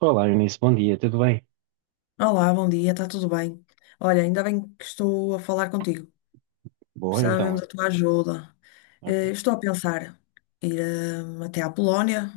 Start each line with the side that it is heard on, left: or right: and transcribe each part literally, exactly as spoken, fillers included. right: Olá, Eunice, bom dia, tudo bem?
left: Olá, bom dia, está tudo bem? Olha, ainda bem que estou a falar contigo.
right: Boa,
left: Precisava mesmo
right: então.
left: da tua ajuda. Eh,
right: Ok.
left: estou a pensar ir eh, até à Polónia,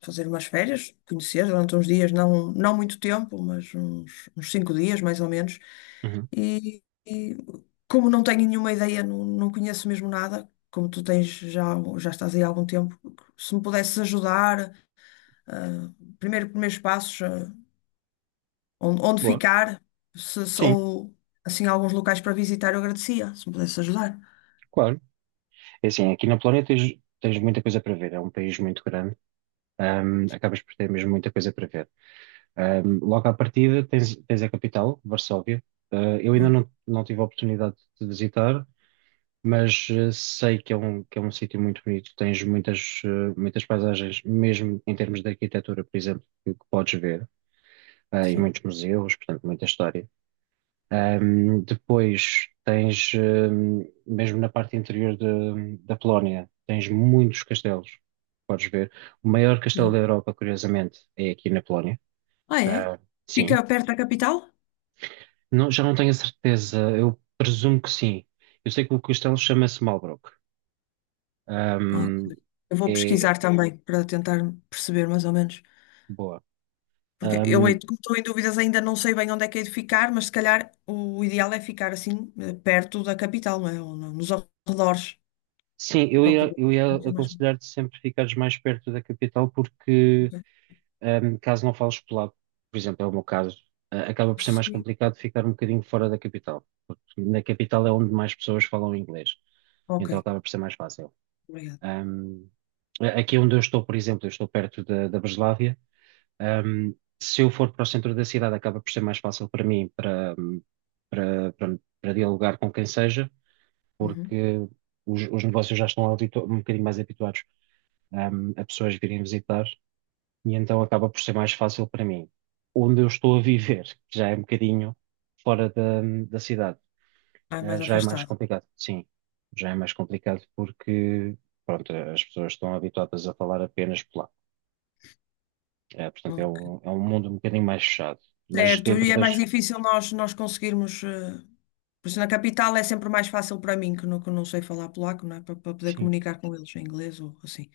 left: fazer umas férias, conhecer durante uns dias, não, não muito tempo, mas uns, uns cinco dias mais ou menos.
right: Uhum.
left: E, e como não tenho nenhuma ideia, não, não conheço mesmo nada, como tu tens já, já estás aí há algum tempo, se me pudesses ajudar, eh, primeiro, primeiros passos. eh, onde, onde
right: Boa.
left: ficar, se, se-
right: Sim,
left: ou assim alguns locais para visitar, eu agradecia, se me pudesse ajudar.
right: claro. É assim, aqui na Polónia tens, tens muita coisa para ver, é um país muito grande, ahm, acabas por ter mesmo muita coisa para ver. Ahm, logo à partida tens, tens a capital, Varsóvia. Ah, eu ainda
left: Oh,
right: não, não tive a oportunidade de visitar, mas eh, sei que é um, que é um sítio muito bonito, tens muitas, eh, muitas paisagens, mesmo em termos de arquitetura, por exemplo, que, que podes ver, ah, e
left: sim.
right: muitos museus, portanto, muita história. Ahm, depois tens, ahm, mesmo na parte interior de- da Polónia, tens muitos castelos, podes ver. O maior castelo
left: Boa.
right: da Europa, curiosamente, é aqui na Polónia.
left: Ah, é?
right: Ah, sim.
left: Fica perto da capital?
right: Não- já não tenho a certeza, eu presumo que sim. Eu sei que o castelo chama-se Malbrück.
left: Ok.
right: Ahm,
left: Eu vou
right: É
left: pesquisar também para tentar perceber mais ou menos.
right: boa.
left: Porque eu
right: Ahm,
left: eh, como estou em dúvidas, ainda não sei bem onde é que hei de ficar, mas se calhar o ideal é ficar assim eh, perto da capital, não é? Ou no- Nos arredores,
right: sim, eu
left: para
right: ia,
left: poder.
right: eu ia
left: Não mais
right: aconselhar-te sempre ficares mais perto da capital porque
left: ok.
right: um, caso não fales polaco, por exemplo, é o meu caso, uh, acaba por ser mais
left: Sim,
right: complicado ficar um bocadinho fora da capital, porque na capital é onde mais pessoas falam inglês,
left: ok,
right: então acaba por ser mais fácil.
left: obrigado.
right: Um, a- Aqui onde eu estou, por exemplo, eu estou perto da, da Breslávia, um, se eu for para o centro da cidade, acaba por ser mais fácil para mim para, um, para, para, para dialogar com quem seja,
left: Uhum.
right: porque os, os negócios já estão habitu- um bocadinho mais habituados, um, a pessoas virem visitar e então acaba por ser mais fácil para mim. Onde eu estou a viver, que já é um bocadinho fora da, da cidade,
left: Ah,
right: eh,
left: mais
right: já é mais
left: afastado.
right: complicado, sim, já é mais complicado porque, pronto, as pessoas estão habituadas a falar apenas polaco. Eh, portanto é
left: Ok.
right: um, é um mundo um bocadinho mais fechado, mas
left: Certo,
right: dentro
left: e é mais
right: das,
left: difícil nós, nós conseguirmos. eh, Por isso, na capital é sempre mais fácil para mim, que não, que não sei falar polaco, não é? Para, para poder
right: sim,
left: comunicar com eles em inglês ou assim.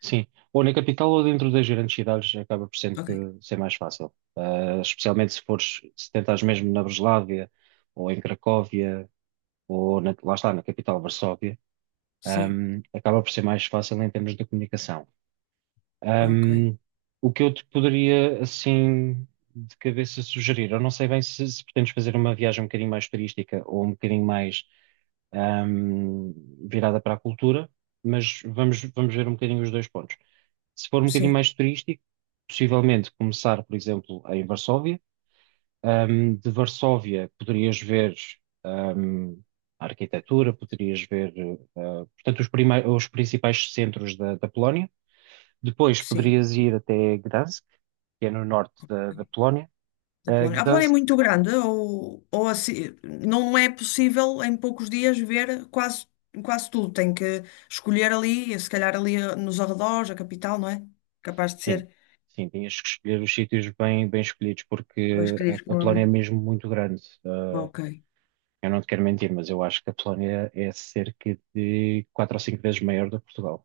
right: sim, ou na capital ou dentro das grandes cidades acaba por
left: Ok.
right: sempre ser mais fácil. Eh, especialmente se fores, se tentares mesmo na Breslávia ou em Cracóvia ou na- lá está, na capital, Varsóvia.
left: Sim,
right: Um, acaba por ser mais fácil em termos de comunicação.
left: ok.
right: Um, o que eu te poderia, assim, de cabeça sugerir, eu não sei bem se, se pretendes fazer uma viagem um bocadinho mais turística ou um bocadinho mais, um, virada para a cultura, mas vamos, vamos ver um bocadinho os dois pontos. Se for um bocadinho
left: Sim,
right: mais turístico, possivelmente começar, por exemplo, em Varsóvia. Ahm, de Varsóvia poderias ver ahm, a arquitetura, poderias ver, ah, portanto, os, primei- os principais centros da, da Polónia. Depois
left: sim.
right: poderias ir até Gdansk, que é no norte da, da Polónia.
left: Da
right: Ah,
left: Polónia. A Polónia é
right: Gdansk,
left: muito grande, ou, ou assim, não é possível em poucos dias ver quase, quase tudo. Tem que escolher ali, se calhar ali eh, nos arredores, a capital, não é? Capaz de
right: sim,
left: ser.
right: sim, tinhas que escolher os sítios bem, bem escolhidos,
left: Mas
right: porque
left: escolher que
right: a, a
left: não é
right: Polónia é
left: muito.
right: mesmo muito grande. Ah,
left: Ok.
right: eu não te quero mentir, mas eu acho que a Polónia é cerca de quatro ou cinco vezes maior do que Portugal.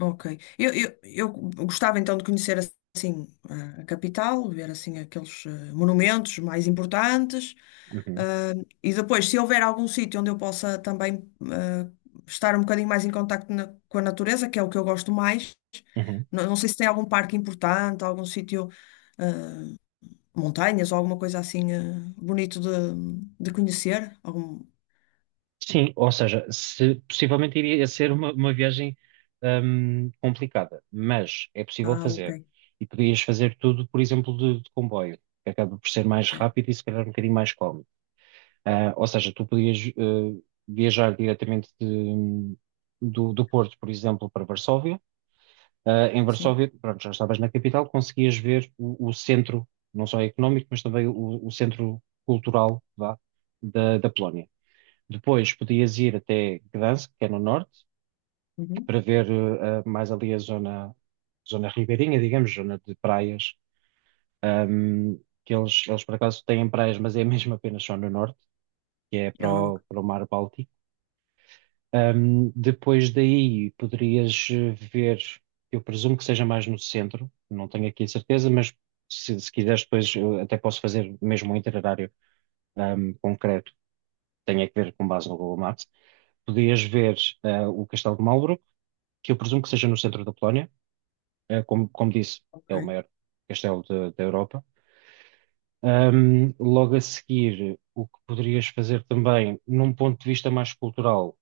left: Ok. Eu, eu, eu gostava então de conhecer assim a a capital, ver assim aqueles eh, monumentos mais importantes.
right: Uhum,
left: ah, e depois, se houver algum sítio onde eu possa também ah, estar um bocadinho mais em contacto na- com a natureza, que é o que eu gosto mais,
right: uhum.
left: não, não sei se tem algum parque importante, algum sítio, ah, montanhas ou alguma coisa assim ah, bonito de, de conhecer. Algum...
right: Sim, ou seja, se- possivelmente iria ser uma, uma viagem hum, complicada, mas é possível
left: Ah, ok.
right: fazer. E podias fazer tudo, por exemplo, de, de comboio, que acaba por ser mais
left: Sim.
right: rápido e se calhar um bocadinho mais cómodo. Ah, ou seja, tu podias eh, viajar diretamente de- do, do Porto, por exemplo, para Varsóvia. Ah, em
left: Sim.
right: Varsóvia, pronto, já estavas na capital, conseguias ver o, o centro, não só económico, mas também o, o centro cultural, vá, da, da Polónia. Depois podias ir até Gdansk, que é no norte,
left: Uhum.
right: para ver eh, eh, mais ali a zona, zona ribeirinha, digamos, zona de praias, ahm, que eles, eles por acaso têm praias, mas é mesmo apenas só no norte, que é para
left: Ah,
right: o,
left: ok.
right: para o mar Báltico. Ahm, depois daí poderias eh, ver, eu presumo que seja mais no centro, não tenho aqui a certeza, mas se, se quiseres depois eu até posso fazer mesmo um itinerário ahm, concreto, tenho é que ver com base no Google Maps. Podias ver eh, o Castelo de Marlborough, que eu presumo que seja no centro da Polónia. Eh, como, como disse,
left: Ok.
right: é o maior castelo da da Europa. Ahm, logo a seguir, o que poderias fazer também, num ponto de vista mais cultural,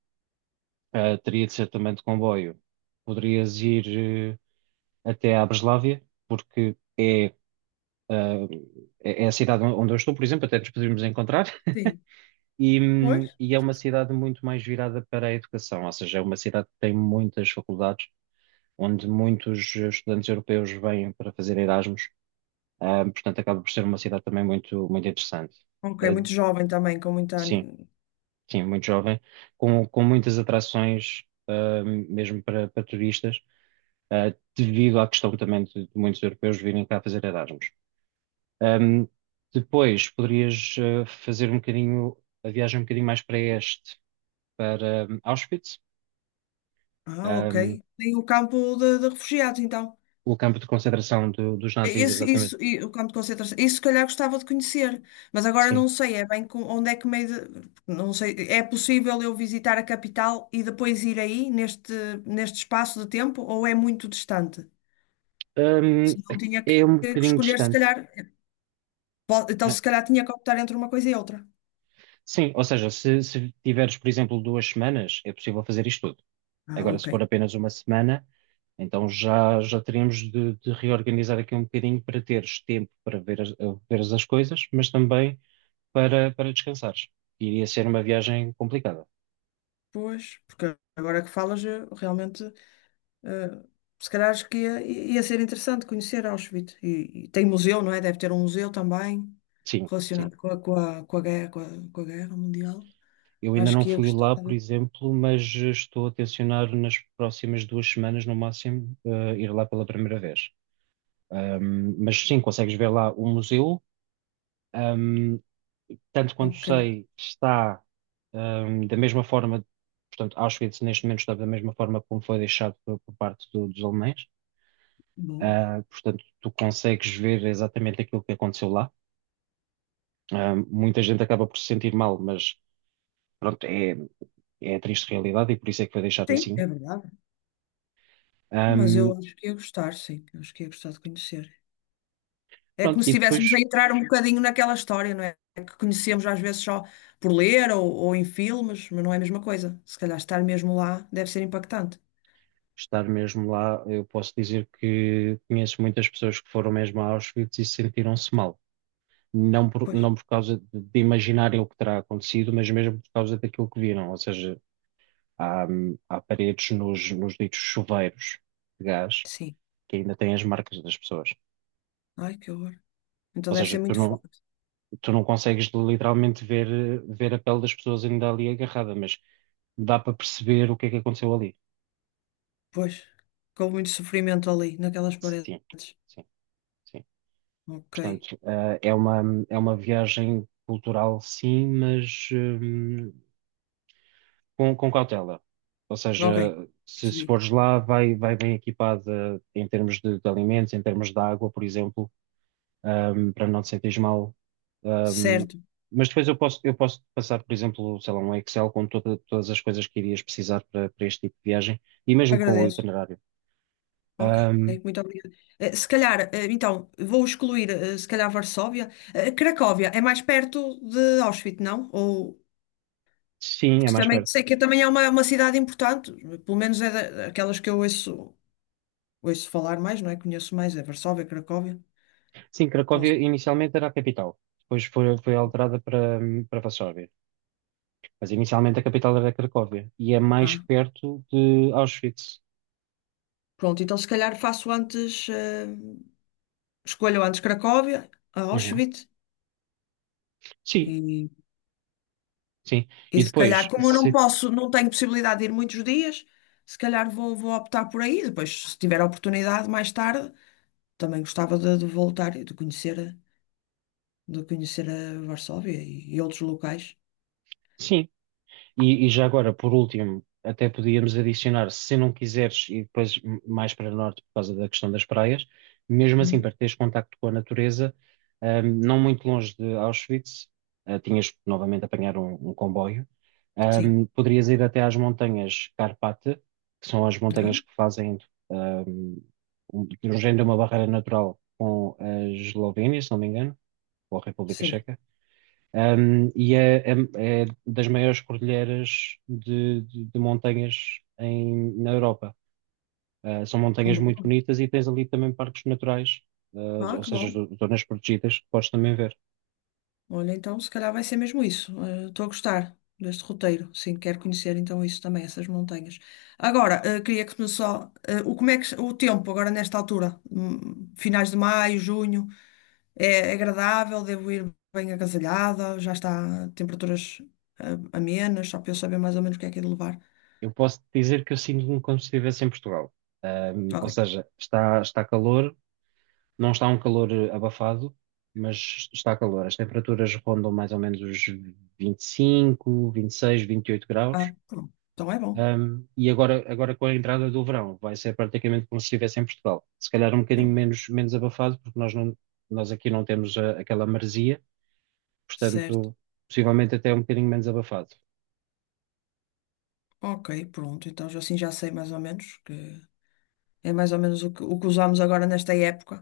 right: eh, teria de ser também de comboio. Poderias ir, eh, até à Breslávia, porque é, ah, é é a cidade onde eu estou, por exemplo, até nos poderíamos encontrar,
left: Sim.
right: e,
left: Pois.
right: hum, e é uma cidade muito mais virada para a educação, ou seja, é uma cidade que tem muitas faculdades, onde muitos estudantes europeus vêm para fazer Erasmus. Ahm, portanto, acaba por ser uma cidade também muito, muito interessante.
left: Ok,
right: Ah,
left: muito jovem também, com muita.
right: sim,
left: ani-
right: sim, muito jovem, com, com muitas atrações, ahm, mesmo para, para turistas, ah, devido à questão também de, de muitos europeus virem cá fazer Erasmus. Ahm, Depois, poderias ah, fazer um bocadinho, a viagem um bocadinho mais para este, para ahm, Auschwitz,
left: Ah, ok.
right: ahm,
left: Tem o campo de, de refugiados, então.
right: o campo de concentração do- dos
left: É
right: nazis,
left: esse,
right: exatamente,
left: isso, e o campo de concentração. Isso, se calhar, gostava de conhecer, mas agora
right: sim.
left: não sei, é bem com, onde é que meio de, não sei, é possível eu visitar a capital e depois ir aí neste, neste espaço de tempo ou é muito distante?
right: Ahm,
left: Se não tinha que,
right: É um
left: que
right: bocadinho
left: escolher, se
right: distante.
left: calhar, po- então
right: Ah,
left: se calhar tinha que optar entre uma coisa e outra.
right: sim, ou seja, se, se tiveres, por exemplo, duas semanas, é possível fazer isto tudo.
left: Ah,
right: Agora, se
left: ok.
right: for apenas uma semana, então já, já teríamos de, de reorganizar aqui um bocadinho para teres tempo para ver as, a- veres as coisas, mas também para, para descansares. Iria ser uma viagem complicada.
left: Pois, porque agora que falas, eu realmente. Eh, Se calhar acho que ia, ia ser interessante conhecer Auschwitz. E, e tem museu, não é? Deve ter um museu também
right: Sim, sim.
left: relacionado com a, com a, com a guerra, com a, com a guerra mundial.
right: Eu ainda
left: Acho
right: não
left: que ia
right: fui lá, por
left: gostar.
right: exemplo, mas estou a tencionar nas próximas duas semanas, no máximo, eh, ir lá pela primeira vez. Ahm, mas sim, consegues ver lá o museu. Tanto quanto
left: Ok,
right: sei, está ahm, da mesma forma, portanto, Auschwitz neste momento está da mesma forma como foi deixado por, por parte do- dos alemães.
left: boa.
right: Ah, portanto, tu consegues ver exatamente aquilo que aconteceu lá. Ah, muita gente acaba por se sentir mal, mas pronto, é, é a triste realidade e por isso é que foi deixado
left: Sim,
right: assim.
left: é verdade. Mas eu
right: Ahm,
left: acho que ia gostar, sim. Eu acho que ia gostar de conhecer. É
right: Pronto,
left: como se
right: e
left: estivéssemos
right: depois
left: a entrar um bocadinho naquela história, não é? Que conhecemos às vezes só por ler ou, ou em filmes, mas não é a mesma coisa. Se calhar estar mesmo lá deve ser impactante.
right: estar mesmo lá, eu posso dizer que conheço muitas pessoas que foram mesmo a Auschwitz e sentiram-se mal. Não por,
left: Pois,
right: não por causa de, de imaginarem o que terá acontecido, mas mesmo por causa daquilo que viram. Ou seja, há, hum, há paredes nos, nos ditos chuveiros de gás
left: sim.
right: que ainda têm as marcas das pessoas.
left: Ai, que horror. Então
right: Ou
left: deve ser
right: seja, tu
left: muito
right: não,
left: forte.
right: tu não consegues literalmente ver, eh, ver a pele das pessoas ainda ali agarrada, mas dá para perceber o que é que aconteceu ali.
left: Pois, com muito sofrimento ali, naquelas paredes.
right: Sim, sim, sim.
left: Ok,
right: Portanto, eh, é uma, é uma viagem cultural, sim, mas, hum, com, com cautela. Ou
left: ok,
right: seja, se, se
left: percebi.
right: fores lá, vai, vai bem equipada em termos de, de alimentos, em termos de água, por exemplo, ahm, para não te sentires mal. Ahm,
left: Certo,
right: mas depois eu posso, eu posso passar, por exemplo, sei lá, um Excel com toda- todas as coisas que irias precisar para, para este tipo de viagem e mesmo com o
left: agradeço.
right: itinerário.
left: Ok,
right: Ahm,
left: muito obrigada. Eh, se calhar, eh, então, vou excluir, eh, se calhar, Varsóvia. Eh, Cracóvia é mais perto de Auschwitz, não? Ou,
right: sim, é
left: porque
right: mais
left: também
right: perto.
left: sei que também é uma, uma cidade importante, pelo menos é da- daquelas que eu ouço, ouço falar mais, não é? Conheço mais, é Varsóvia, Cracóvia.
right: Sim,
left: Não
right: Cracóvia
left: sei.
right: inicialmente era a capital, depois foi, foi alterada para, para Varsóvia. Mas inicialmente a capital era Cracóvia e é mais
left: Ah,
right: perto de Auschwitz.
left: pronto, então se calhar faço antes, eh, escolho antes Cracóvia, a
right: Uhum.
left: Auschwitz.
right: Sim,
left: E,
right: sim.
left: e
right: E
left: se calhar,
right: depois,
left: como eu não
right: se-
left: posso, não tenho possibilidade de ir muitos dias, se calhar vou, vou optar por aí. Depois, se tiver a oportunidade mais tarde, também gostava de, de voltar e de conhecer, de conhecer a Varsóvia e, e outros locais.
right: sim. E, e já agora, por último, até podíamos adicionar, se não quiseres, e depois m- mais para norte, por causa da questão das praias, mesmo assim,
left: Hum.
right: para teres contacto com a natureza, ahm, não muito longe de Auschwitz, ah, tinhas que novamente apanhar um, um comboio,
left: Sim.
right: ahm, poderias ir até às montanhas Karpat, que são as
left: Ah,
right: montanhas que fazem, ahm, um, de um género de uma barreira natural com a Eslovénia, se não me engano, ou a República
left: sim.
right: Checa. Um, e é, é- é das maiores cordilheiras de, de- de montanhas em- na Europa. Uh, são montanhas muito
left: Boa.
right: bonitas e tens ali também parques naturais, uh,
left: Ah,
right: ou
left: que
right: seja,
left: bom.
right: zo- zonas protegidas que podes também ver.
left: Olha, então, se calhar vai ser mesmo isso. Eh, Estou a gostar deste roteiro. Sim, quero conhecer então isso também, essas montanhas. Agora, eh, queria que me só. Eh, o, como é que, o tempo agora nesta altura? Hum, finais de maio, junho. É agradável, devo ir bem agasalhada, já está a temperaturas ah, amenas, só para eu saber mais ou menos o que é que é de levar.
right: Eu posso dizer que eu sinto-me como se estivesse em Portugal. Um, ou
left: Ok.
right: seja, está, está calor, não está um calor eh, abafado, mas está calor. As temperaturas rondam mais ou menos os vinte e cinco, vinte e seis, vinte e oito
left: Ah,
right: graus.
left: pronto. Então é bom.
right: Um, e agora, agora com a entrada do verão, vai ser praticamente como se estivesse em Portugal. Se calhar um bocadinho menos, menos abafado, porque nós, não, nós aqui não temos a- aquela maresia,
left: Certo.
right: portanto, possivelmente até um bocadinho menos abafado.
left: Ok, pronto. Então já- assim já sei mais ou menos que é mais ou menos o que, o que usamos agora nesta época.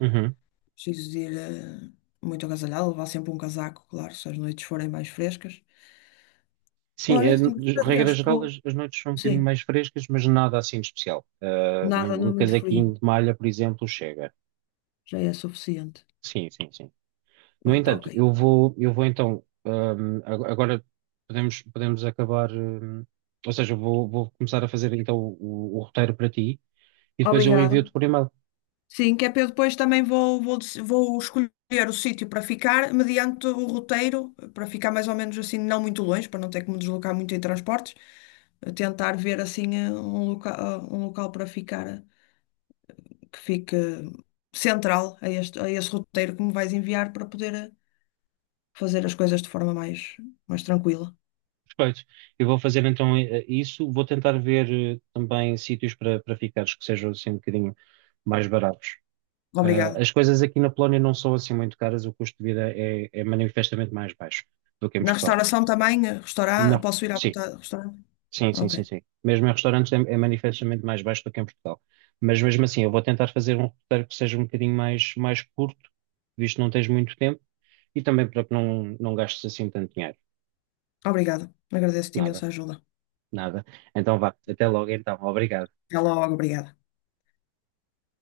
right: Uhum.
left: Preciso de ir ah, muito agasalhada, levar sempre um casaco, claro, se as noites forem mais frescas.
right: Sim, é,
left: Olha, se
right: de
left: me
right: regra
left: acho que
right: geral,
left: vou.
right: as, as noites são um bocadinho
left: Sim,
right: mais frescas, mas nada assim de especial. Uh,
left: nada,
right: um,
left: não é
right: um
left: muito
right: casaquinho
left: frio.
right: de malha, por exemplo, chega.
left: Já é suficiente.
right: Sim, sim, sim. No
left: Pronto, ok.
right: entanto, eu vou, eu vou então, hum, ag- agora podemos, podemos acabar, hum, ou seja, eu vou, vou começar a fazer então o, o roteiro para ti e depois eu
left: Obrigada.
right: envio-te por e-mail.
left: Sim, que é para eu depois também vou, vou, dec- vou escolher o sítio para ficar, mediante o roteiro, para ficar mais ou menos assim, não muito longe, para não ter que me deslocar muito em transportes, a tentar ver assim eh, um local, um local para ficar eh, que fique central a este, a esse roteiro que me vais enviar para poder eh, fazer as coisas de forma mais, mais tranquila.
right: Perfeito. Eu vou fazer então eh, eh, isso, vou tentar ver eh, também sítios para, para ficares que sejam assim um bocadinho mais baratos. Eh,
left: Obrigada.
right: as coisas aqui na Polónia não são assim muito caras, o custo de vida é, é manifestamente mais baixo do que em
left: Na
right: Portugal.
left: restauração também, eh, restaurar,
right: Não,
left: posso ir à
right: sim.
left: vontade, restaurar?
right: Sim, sim, sim,
left: Ok.
right: sim. Mesmo em restaurantes é, é manifestamente mais baixo do que em Portugal. Mas mesmo assim, eu vou tentar fazer um roteiro que seja um bocadinho mais, mais curto, visto que não tens muito tempo, e também para que não, não gastes assim tanto dinheiro.
left: Obrigada. Agradeço-te
right: Nada,
left: imensa ajuda.
right: nada. Então vá, até logo então. Obrigado.
left: Até logo, obrigada.